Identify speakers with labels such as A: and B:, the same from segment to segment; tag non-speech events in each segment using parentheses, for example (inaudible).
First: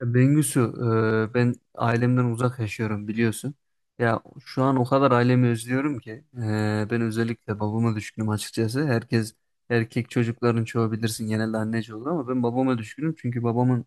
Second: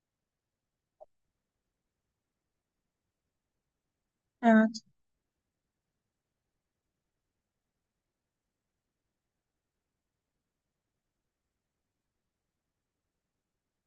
A: Ya Bengüsü, ben ailemden uzak yaşıyorum biliyorsun. Ya şu
B: Evet.
A: an o kadar ailemi özlüyorum ki ben özellikle babama düşkünüm açıkçası. Herkes erkek çocukların çoğu bilirsin genelde anneci olur ama ben babama düşkünüm çünkü babamın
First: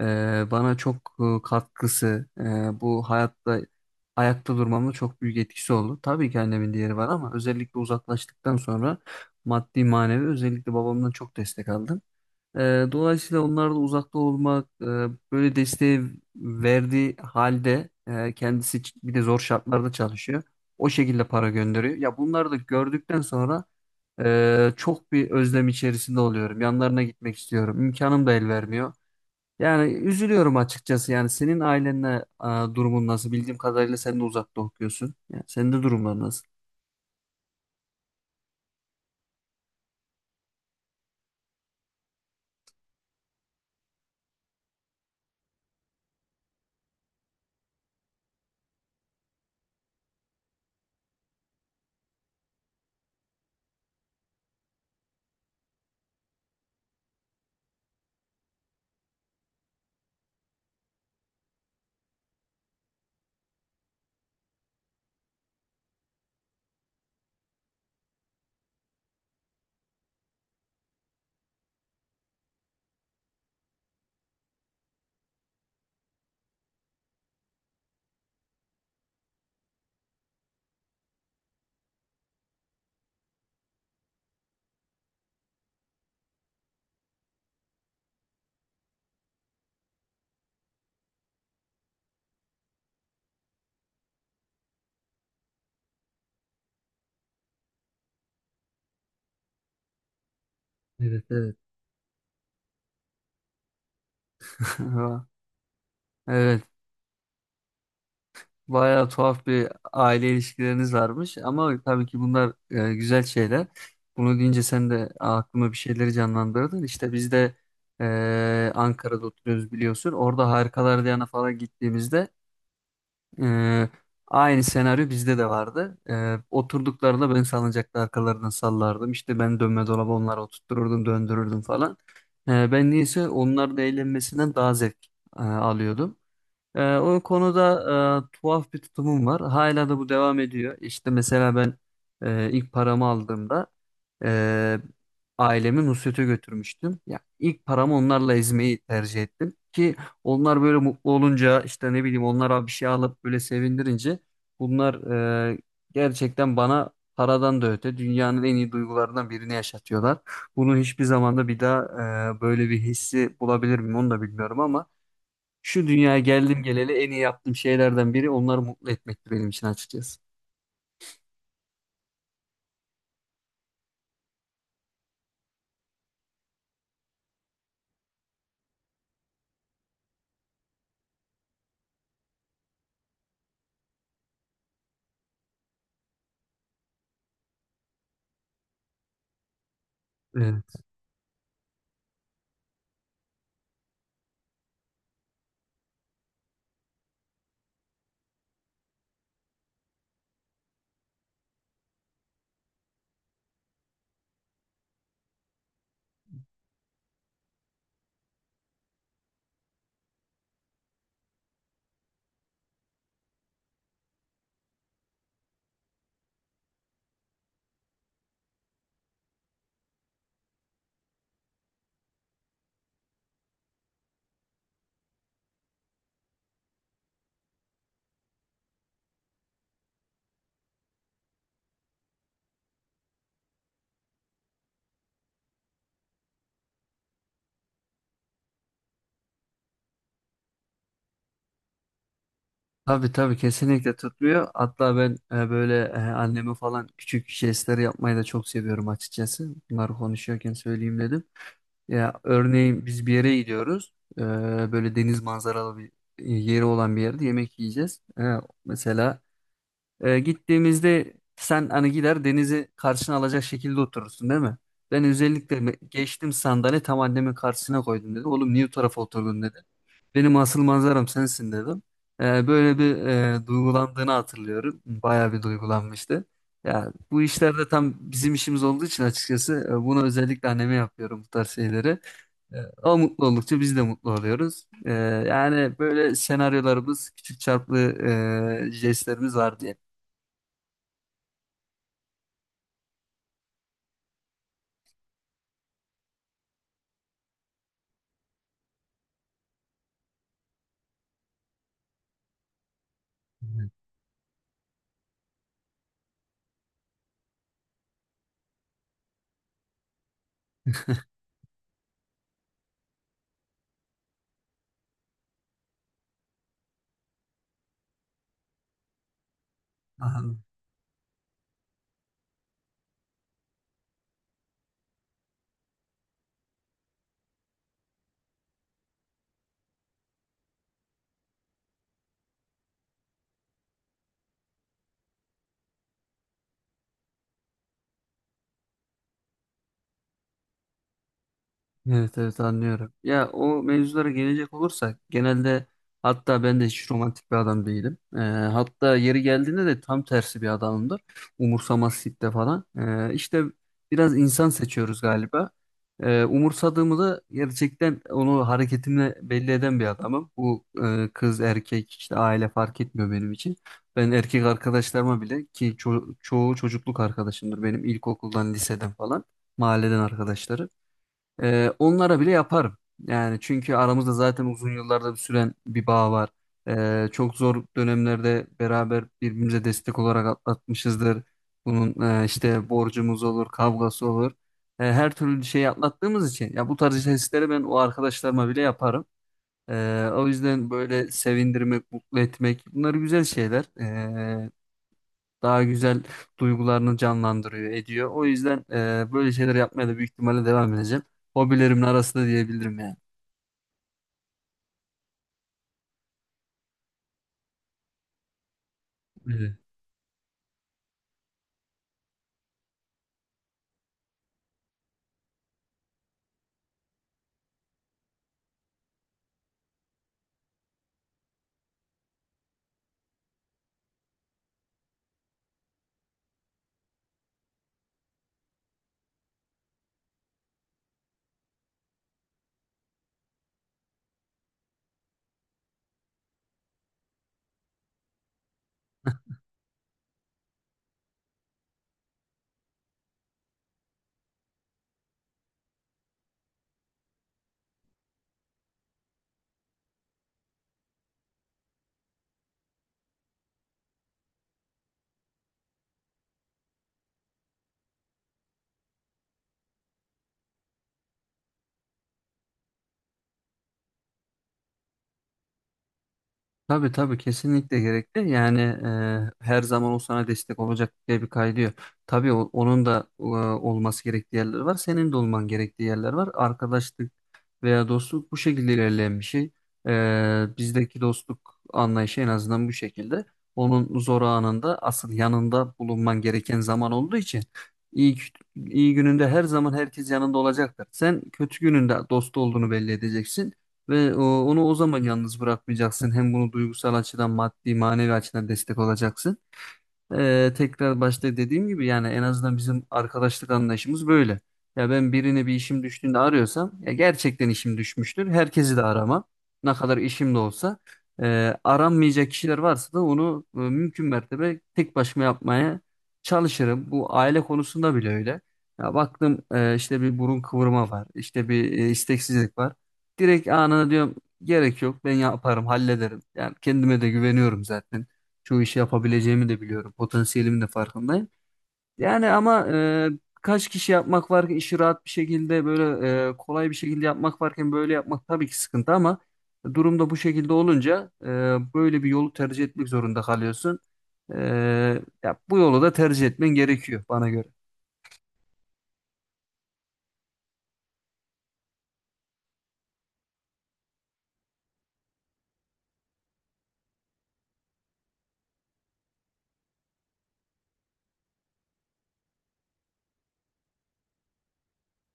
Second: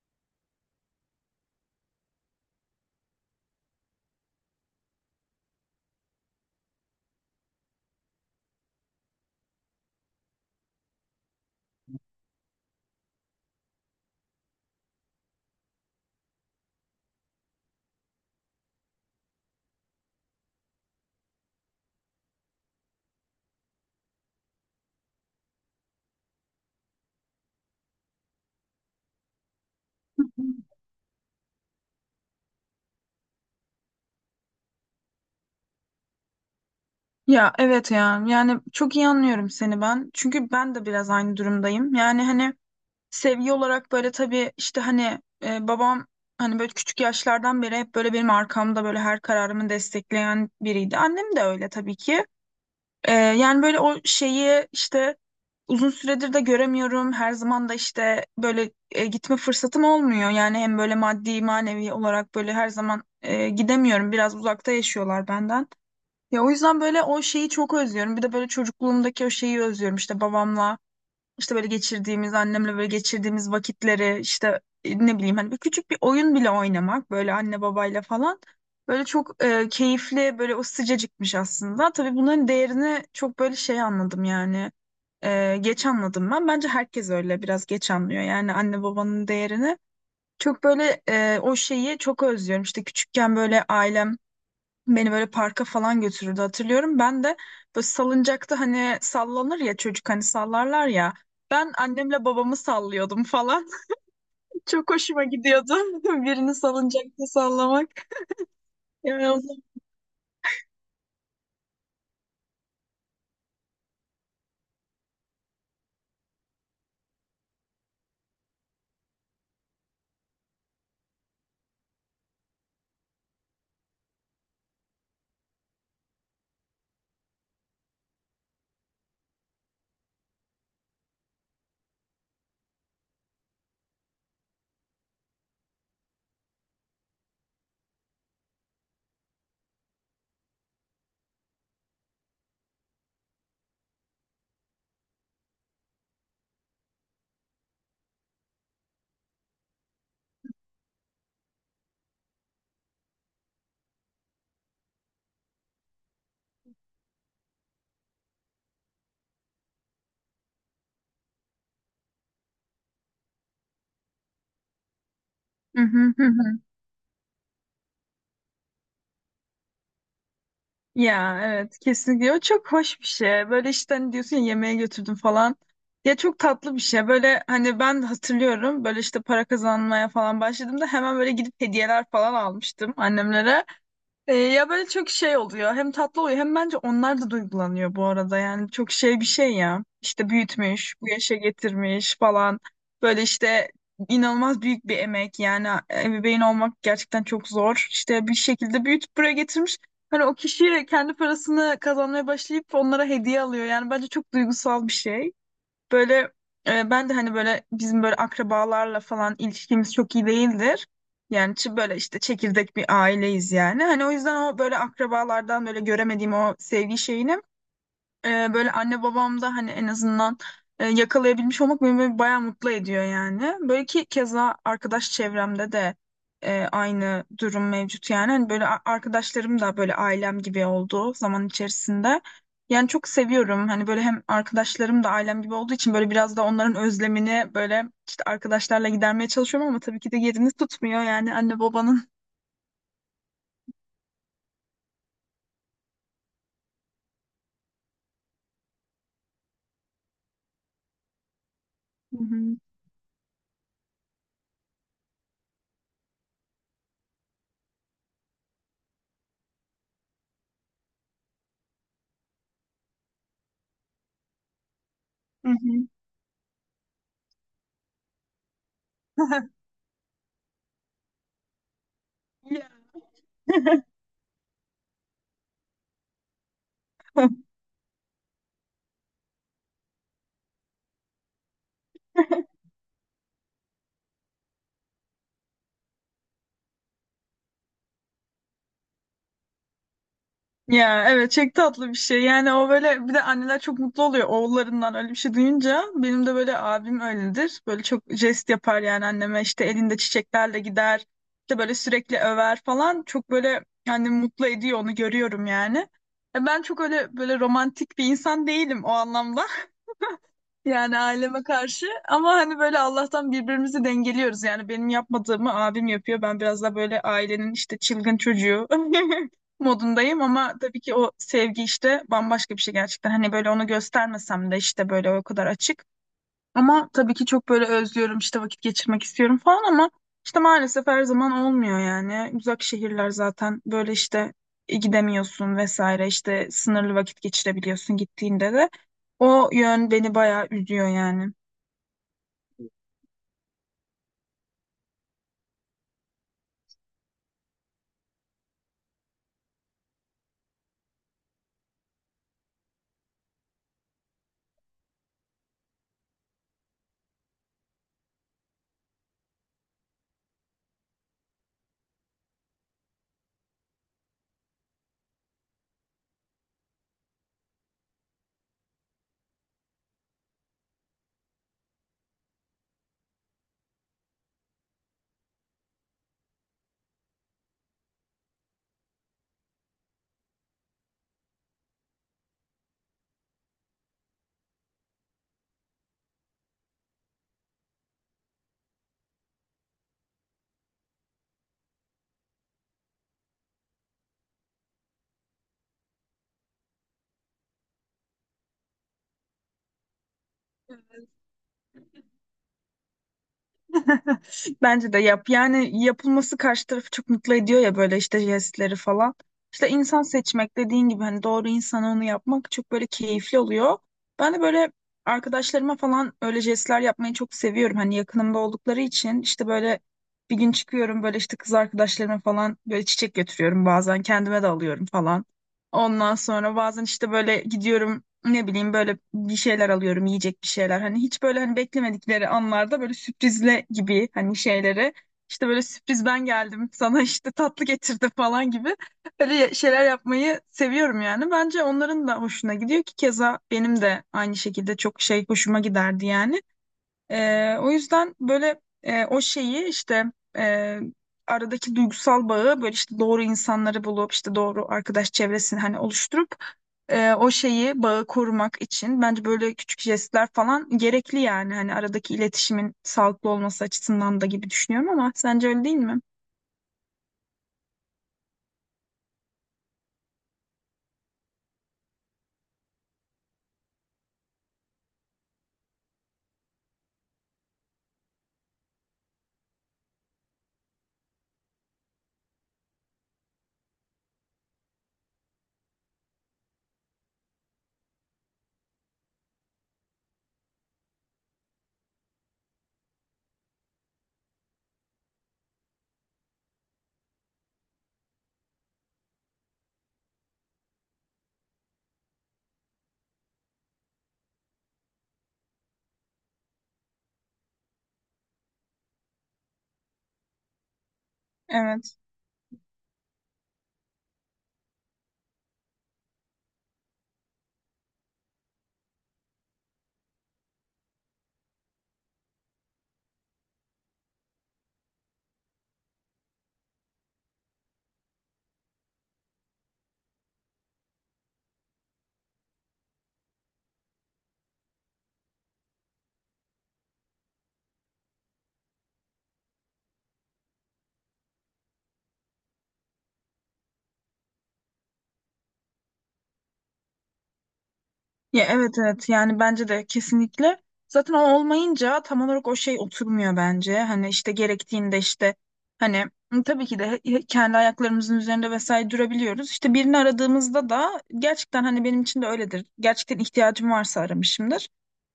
A: bana çok katkısı bu hayatta ayakta durmamda çok büyük etkisi oldu. Tabii ki annemin diğeri var ama özellikle uzaklaştıktan sonra maddi manevi özellikle babamdan çok destek aldım. Dolayısıyla onlarla uzakta olmak böyle desteği verdiği halde kendisi bir de zor şartlarda çalışıyor. O şekilde para gönderiyor. Ya bunları da gördükten sonra çok bir özlem içerisinde oluyorum. Yanlarına gitmek istiyorum. İmkanım da el vermiyor. Yani üzülüyorum açıkçası. Yani senin ailenle durumun nasıl? Bildiğim kadarıyla sen de uzakta okuyorsun. Yani senin de durumlar nasıl?
B: Ya evet ya, yani çok iyi anlıyorum seni ben. Çünkü ben de biraz aynı durumdayım. Yani hani sevgi olarak böyle, tabii işte hani babam hani böyle küçük yaşlardan beri hep böyle benim arkamda, böyle her kararımı destekleyen biriydi. Annem de öyle, tabii ki. Yani böyle o şeyi işte uzun süredir de göremiyorum. Her zaman da işte böyle gitme fırsatım olmuyor. Yani hem böyle maddi manevi olarak böyle her zaman gidemiyorum. Biraz uzakta yaşıyorlar benden. Ya o yüzden böyle o şeyi çok özlüyorum. Bir de böyle çocukluğumdaki o şeyi özlüyorum. İşte babamla, işte böyle geçirdiğimiz, annemle böyle geçirdiğimiz vakitleri, işte ne bileyim, hani bir küçük bir oyun bile oynamak böyle anne babayla falan. Böyle çok keyifli, böyle o sıcacıkmış aslında. Tabii bunların değerini çok böyle şey anladım yani. Geç anladım ben. Bence herkes öyle biraz geç anlıyor. Yani anne babanın değerini. Çok böyle o şeyi çok özlüyorum. İşte küçükken böyle ailem beni böyle parka falan götürürdü hatırlıyorum. Ben de böyle salıncakta, hani sallanır ya çocuk, hani sallarlar ya.
A: Evet, evet.
B: Ben annemle babamı sallıyordum falan. (laughs) Çok hoşuma
A: (laughs)
B: gidiyordu (laughs) birini
A: Evet.
B: salıncakta sallamak.
A: Bayağı
B: Yani o
A: tuhaf
B: zaman-
A: bir aile ilişkileriniz varmış ama tabii ki bunlar güzel şeyler. Bunu deyince sen de aklıma bir şeyleri canlandırdın. İşte biz de Ankara'da oturuyoruz biliyorsun. Orada Harikalar Diyarı'na falan gittiğimizde e, aynı senaryo bizde de vardı. Oturduklarında ben salıncakta arkalarından sallardım. İşte ben dönme dolabı onlara oturttururdum, döndürürdüm falan. Ben niyeyse onların eğlenmesinden daha zevk alıyordum. O konuda tuhaf bir tutumum var. Hala da bu devam ediyor. İşte mesela ben ilk paramı aldığımda e, ailemi Nusret'e götürmüştüm. Ya ilk paramı onlarla ezmeyi tercih ettim ki onlar böyle mutlu olunca işte ne bileyim onlara bir şey alıp böyle sevindirince bunlar e, gerçekten bana paradan da öte dünyanın en iyi duygularından birini yaşatıyorlar. Bunu hiçbir zamanda bir daha böyle bir hissi bulabilir miyim onu da bilmiyorum ama
B: Hı
A: şu
B: hı
A: dünyaya
B: hı hı.
A: geldim geleli en iyi yaptığım şeylerden biri onları mutlu etmekti benim için açıkçası.
B: Ya evet, kesinlikle o çok hoş bir şey. Böyle işte hani diyorsun ya, yemeğe götürdüm falan. Ya çok tatlı bir şey. Böyle hani ben de hatırlıyorum, böyle işte para kazanmaya falan başladığımda hemen böyle gidip hediyeler falan almıştım annemlere. Ya böyle çok şey oluyor. Hem tatlı oluyor hem bence onlar da duygulanıyor bu arada. Yani çok şey bir şey ya. İşte
A: Evet.
B: büyütmüş, bu yaşa getirmiş falan. Böyle işte inanılmaz büyük bir emek. Yani ebeveyn olmak gerçekten çok zor. İşte bir şekilde büyütüp buraya getirmiş. Hani o kişi kendi parasını kazanmaya başlayıp onlara hediye alıyor. Yani bence çok duygusal bir şey. Böyle ben de hani böyle bizim böyle akrabalarla falan ilişkimiz çok iyi değildir. Yani böyle işte çekirdek bir aileyiz yani. Hani o yüzden o böyle akrabalardan böyle göremediğim o sevgi şeyini böyle anne babam da hani en azından yakalayabilmiş olmak beni böyle bayağı mutlu ediyor yani. Böyle ki keza arkadaş çevremde de aynı durum mevcut yani. Hani böyle arkadaşlarım da böyle ailem gibi oldu zaman içerisinde. Yani çok seviyorum. Hani böyle, hem arkadaşlarım da ailem gibi olduğu için böyle biraz da onların özlemini böyle işte arkadaşlarla gidermeye çalışıyorum, ama tabii ki de yerini tutmuyor yani, anne babanın.
A: Tabii tabii kesinlikle tutmuyor. Hatta ben böyle anneme falan küçük jestler yapmayı da çok seviyorum açıkçası. Bunları konuşuyorken söyleyeyim dedim. Ya
B: Hı hı.
A: örneğin biz bir yere gidiyoruz. Böyle deniz manzaralı bir yeri olan bir yerde yemek yiyeceğiz. Mesela gittiğimizde sen hani gider denizi karşına alacak şekilde oturursun değil mi? Ben
B: Hı
A: özellikle
B: hı.
A: geçtim sandalye tam annemin karşısına koydum dedi. Oğlum niye o tarafa oturdun dedi. Benim asıl manzaram sensin dedim.
B: (laughs) Ya.
A: Böyle bir duygulandığını hatırlıyorum. Bayağı bir duygulanmıştı. Ya bu işlerde tam bizim işimiz olduğu için açıkçası bunu özellikle anneme yapıyorum bu tarz şeyleri. E, O mutlu oldukça biz de mutlu oluyoruz. Yani böyle senaryolarımız, küçük çarplı jestlerimiz var diye.
B: Ya evet, çok tatlı bir şey. Yani o böyle, bir de anneler çok mutlu oluyor oğullarından öyle bir şey duyunca. Benim de böyle abim öyledir. Böyle çok jest yapar yani anneme, işte elinde çiçeklerle gider. İşte böyle sürekli över falan. Çok böyle yani mutlu ediyor, onu görüyorum yani. Ben çok öyle böyle romantik bir insan değilim o anlamda. Yani aileme karşı, ama hani böyle Allah'tan birbirimizi dengeliyoruz. Yani benim yapmadığımı abim yapıyor. Ben biraz da böyle ailenin işte çılgın çocuğu (laughs) modundayım,
A: Anladım.
B: ama tabii ki o sevgi işte bambaşka bir şey gerçekten. Hani böyle onu göstermesem de işte böyle o kadar açık. Ama tabii ki çok böyle özlüyorum, işte vakit geçirmek istiyorum falan, ama işte maalesef her zaman olmuyor yani. Uzak şehirler zaten, böyle işte gidemiyorsun vesaire, işte sınırlı vakit geçirebiliyorsun gittiğinde de. O yön beni bayağı üzüyor yani.
A: Evet, evet, anlıyorum. Ya o mevzulara gelecek olursak genelde hatta ben de hiç romantik bir adam değilim. Hatta yeri geldiğinde de tam tersi bir adamımdır. Umursamazlıkta falan. İşte biraz insan seçiyoruz galiba. Umursadığımı da gerçekten onu hareketimle belli eden bir adamım. Bu kız erkek işte aile fark etmiyor benim için. Ben erkek arkadaşlarıma bile ki çoğu çocukluk arkadaşımdır benim ilkokuldan liseden falan mahalleden arkadaşları. Onlara bile yaparım. Yani çünkü aramızda zaten uzun yıllarda bir süren bir bağ var. Çok zor dönemlerde beraber birbirimize destek olarak atlatmışızdır. Bunun işte borcumuz olur, kavgası olur. Her türlü şeyi atlattığımız için ya bu tarz jestleri ben o arkadaşlarıma bile yaparım. O yüzden böyle sevindirmek, mutlu etmek bunlar güzel şeyler. Daha güzel duygularını canlandırıyor, ediyor. O yüzden böyle şeyler yapmaya da büyük ihtimalle devam edeceğim. Hobilerimin arasında diyebilirim yani.
B: (laughs) Bence de yap. Yani yapılması karşı tarafı çok mutlu ediyor ya, böyle işte jestleri falan.
A: Evet.
B: İşte insan seçmek dediğin gibi, hani doğru insana onu yapmak çok böyle keyifli oluyor. Ben de böyle arkadaşlarıma falan öyle jestler yapmayı çok seviyorum. Hani yakınımda oldukları için, işte böyle bir gün çıkıyorum, böyle işte kız arkadaşlarıma falan böyle çiçek götürüyorum, bazen kendime de alıyorum falan. Ondan sonra bazen işte böyle gidiyorum, ne bileyim böyle bir şeyler alıyorum, yiyecek bir şeyler, hani hiç böyle, hani beklemedikleri anlarda böyle sürprizle gibi hani şeyleri, işte böyle sürpriz, ben geldim sana işte tatlı getirdim falan gibi, öyle şeyler yapmayı seviyorum. Yani bence onların da hoşuna gidiyor, ki keza benim de aynı şekilde çok şey hoşuma giderdi yani. O yüzden böyle o şeyi işte e, aradaki duygusal bağı, böyle işte doğru insanları bulup, işte doğru arkadaş çevresini hani oluşturup, o şeyi, bağı korumak için bence böyle küçük jestler falan gerekli yani, hani aradaki iletişimin sağlıklı olması açısından da gibi düşünüyorum, ama sence öyle değil mi?
A: Tabii tabii kesinlikle gerekli. Yani her zaman o sana destek olacak diye bir kaydı yok. Tabii onun da olması gerektiği yerler var. Senin de olman gerektiği yerler var. Arkadaşlık veya dostluk bu şekilde ilerleyen bir şey. Bizdeki dostluk anlayışı en azından bu şekilde. Onun zor anında asıl yanında bulunman gereken zaman olduğu için iyi, iyi gününde her zaman herkes yanında olacaktır. Sen kötü gününde dost olduğunu belli edeceksin ve onu o zaman yalnız bırakmayacaksın. Hem bunu duygusal açıdan, maddi, manevi açıdan destek olacaksın. Tekrar başta dediğim gibi yani en azından bizim arkadaşlık anlayışımız böyle. Ya ben birini bir işim düştüğünde arıyorsam ya gerçekten işim düşmüştür. Herkesi de aramam. Ne kadar işim de olsa.
B: Evet.
A: Aranmayacak kişiler varsa da onu mümkün mertebe tek başıma yapmaya çalışırım. Bu aile konusunda bile öyle. Ya baktım işte bir burun kıvırma var. İşte bir isteksizlik var. Direkt anına diyorum gerek yok ben yaparım hallederim. Yani kendime de güveniyorum zaten. Çoğu işi yapabileceğimi de biliyorum. Potansiyelimin de farkındayım. Yani ama kaç kişi yapmak var ki işi rahat bir şekilde böyle kolay bir şekilde yapmak varken böyle yapmak tabii ki sıkıntı ama durumda bu şekilde olunca böyle bir yolu tercih etmek zorunda kalıyorsun. E, Ya bu yolu da tercih etmen gerekiyor bana göre.
B: Ya evet evet, yani bence de kesinlikle. Zaten o olmayınca tam olarak o şey oturmuyor bence. Hani işte gerektiğinde, işte hani tabii ki de kendi ayaklarımızın üzerinde vesaire durabiliyoruz. İşte birini aradığımızda da gerçekten, hani benim için de öyledir. Gerçekten ihtiyacım varsa aramışımdır.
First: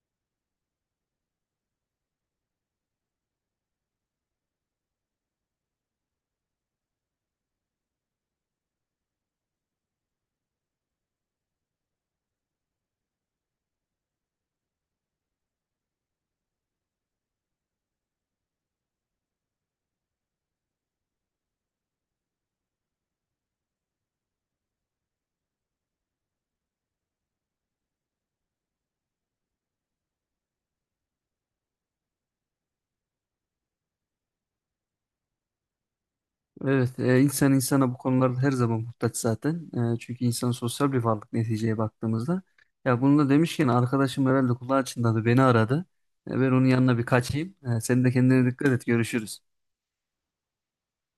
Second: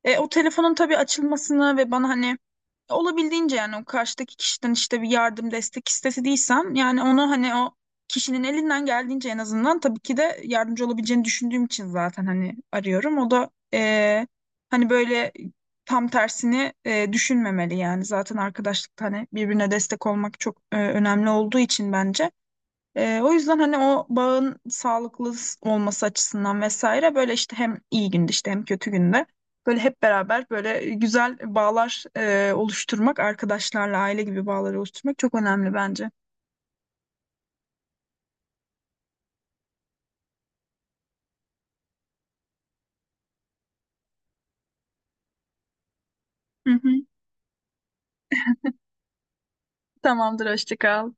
B: O telefonun tabii açılmasını ve bana hani olabildiğince, yani o karşıdaki kişiden işte bir yardım destek istediysem, yani onu hani o kişinin elinden geldiğince, en azından tabii ki de yardımcı olabileceğini düşündüğüm için zaten hani arıyorum. O da hani böyle tam tersini düşünmemeli yani, zaten arkadaşlıkta hani birbirine destek olmak çok önemli olduğu için, bence. O yüzden hani o bağın sağlıklı olması açısından vesaire, böyle işte hem iyi günde işte hem kötü günde böyle hep beraber böyle güzel bağlar oluşturmak, arkadaşlarla aile gibi bağları oluşturmak çok önemli bence.
A: Evet, insan insana bu konularda her zaman muhtaç zaten. Çünkü insan sosyal bir varlık neticeye baktığımızda. Ya bunu da demişken arkadaşım herhalde kulağı çınladı beni aradı. Ben onun
B: Hı hı.
A: yanına bir kaçayım. Sen de kendine dikkat et görüşürüz.
B: Tamamdır, hoşça kal.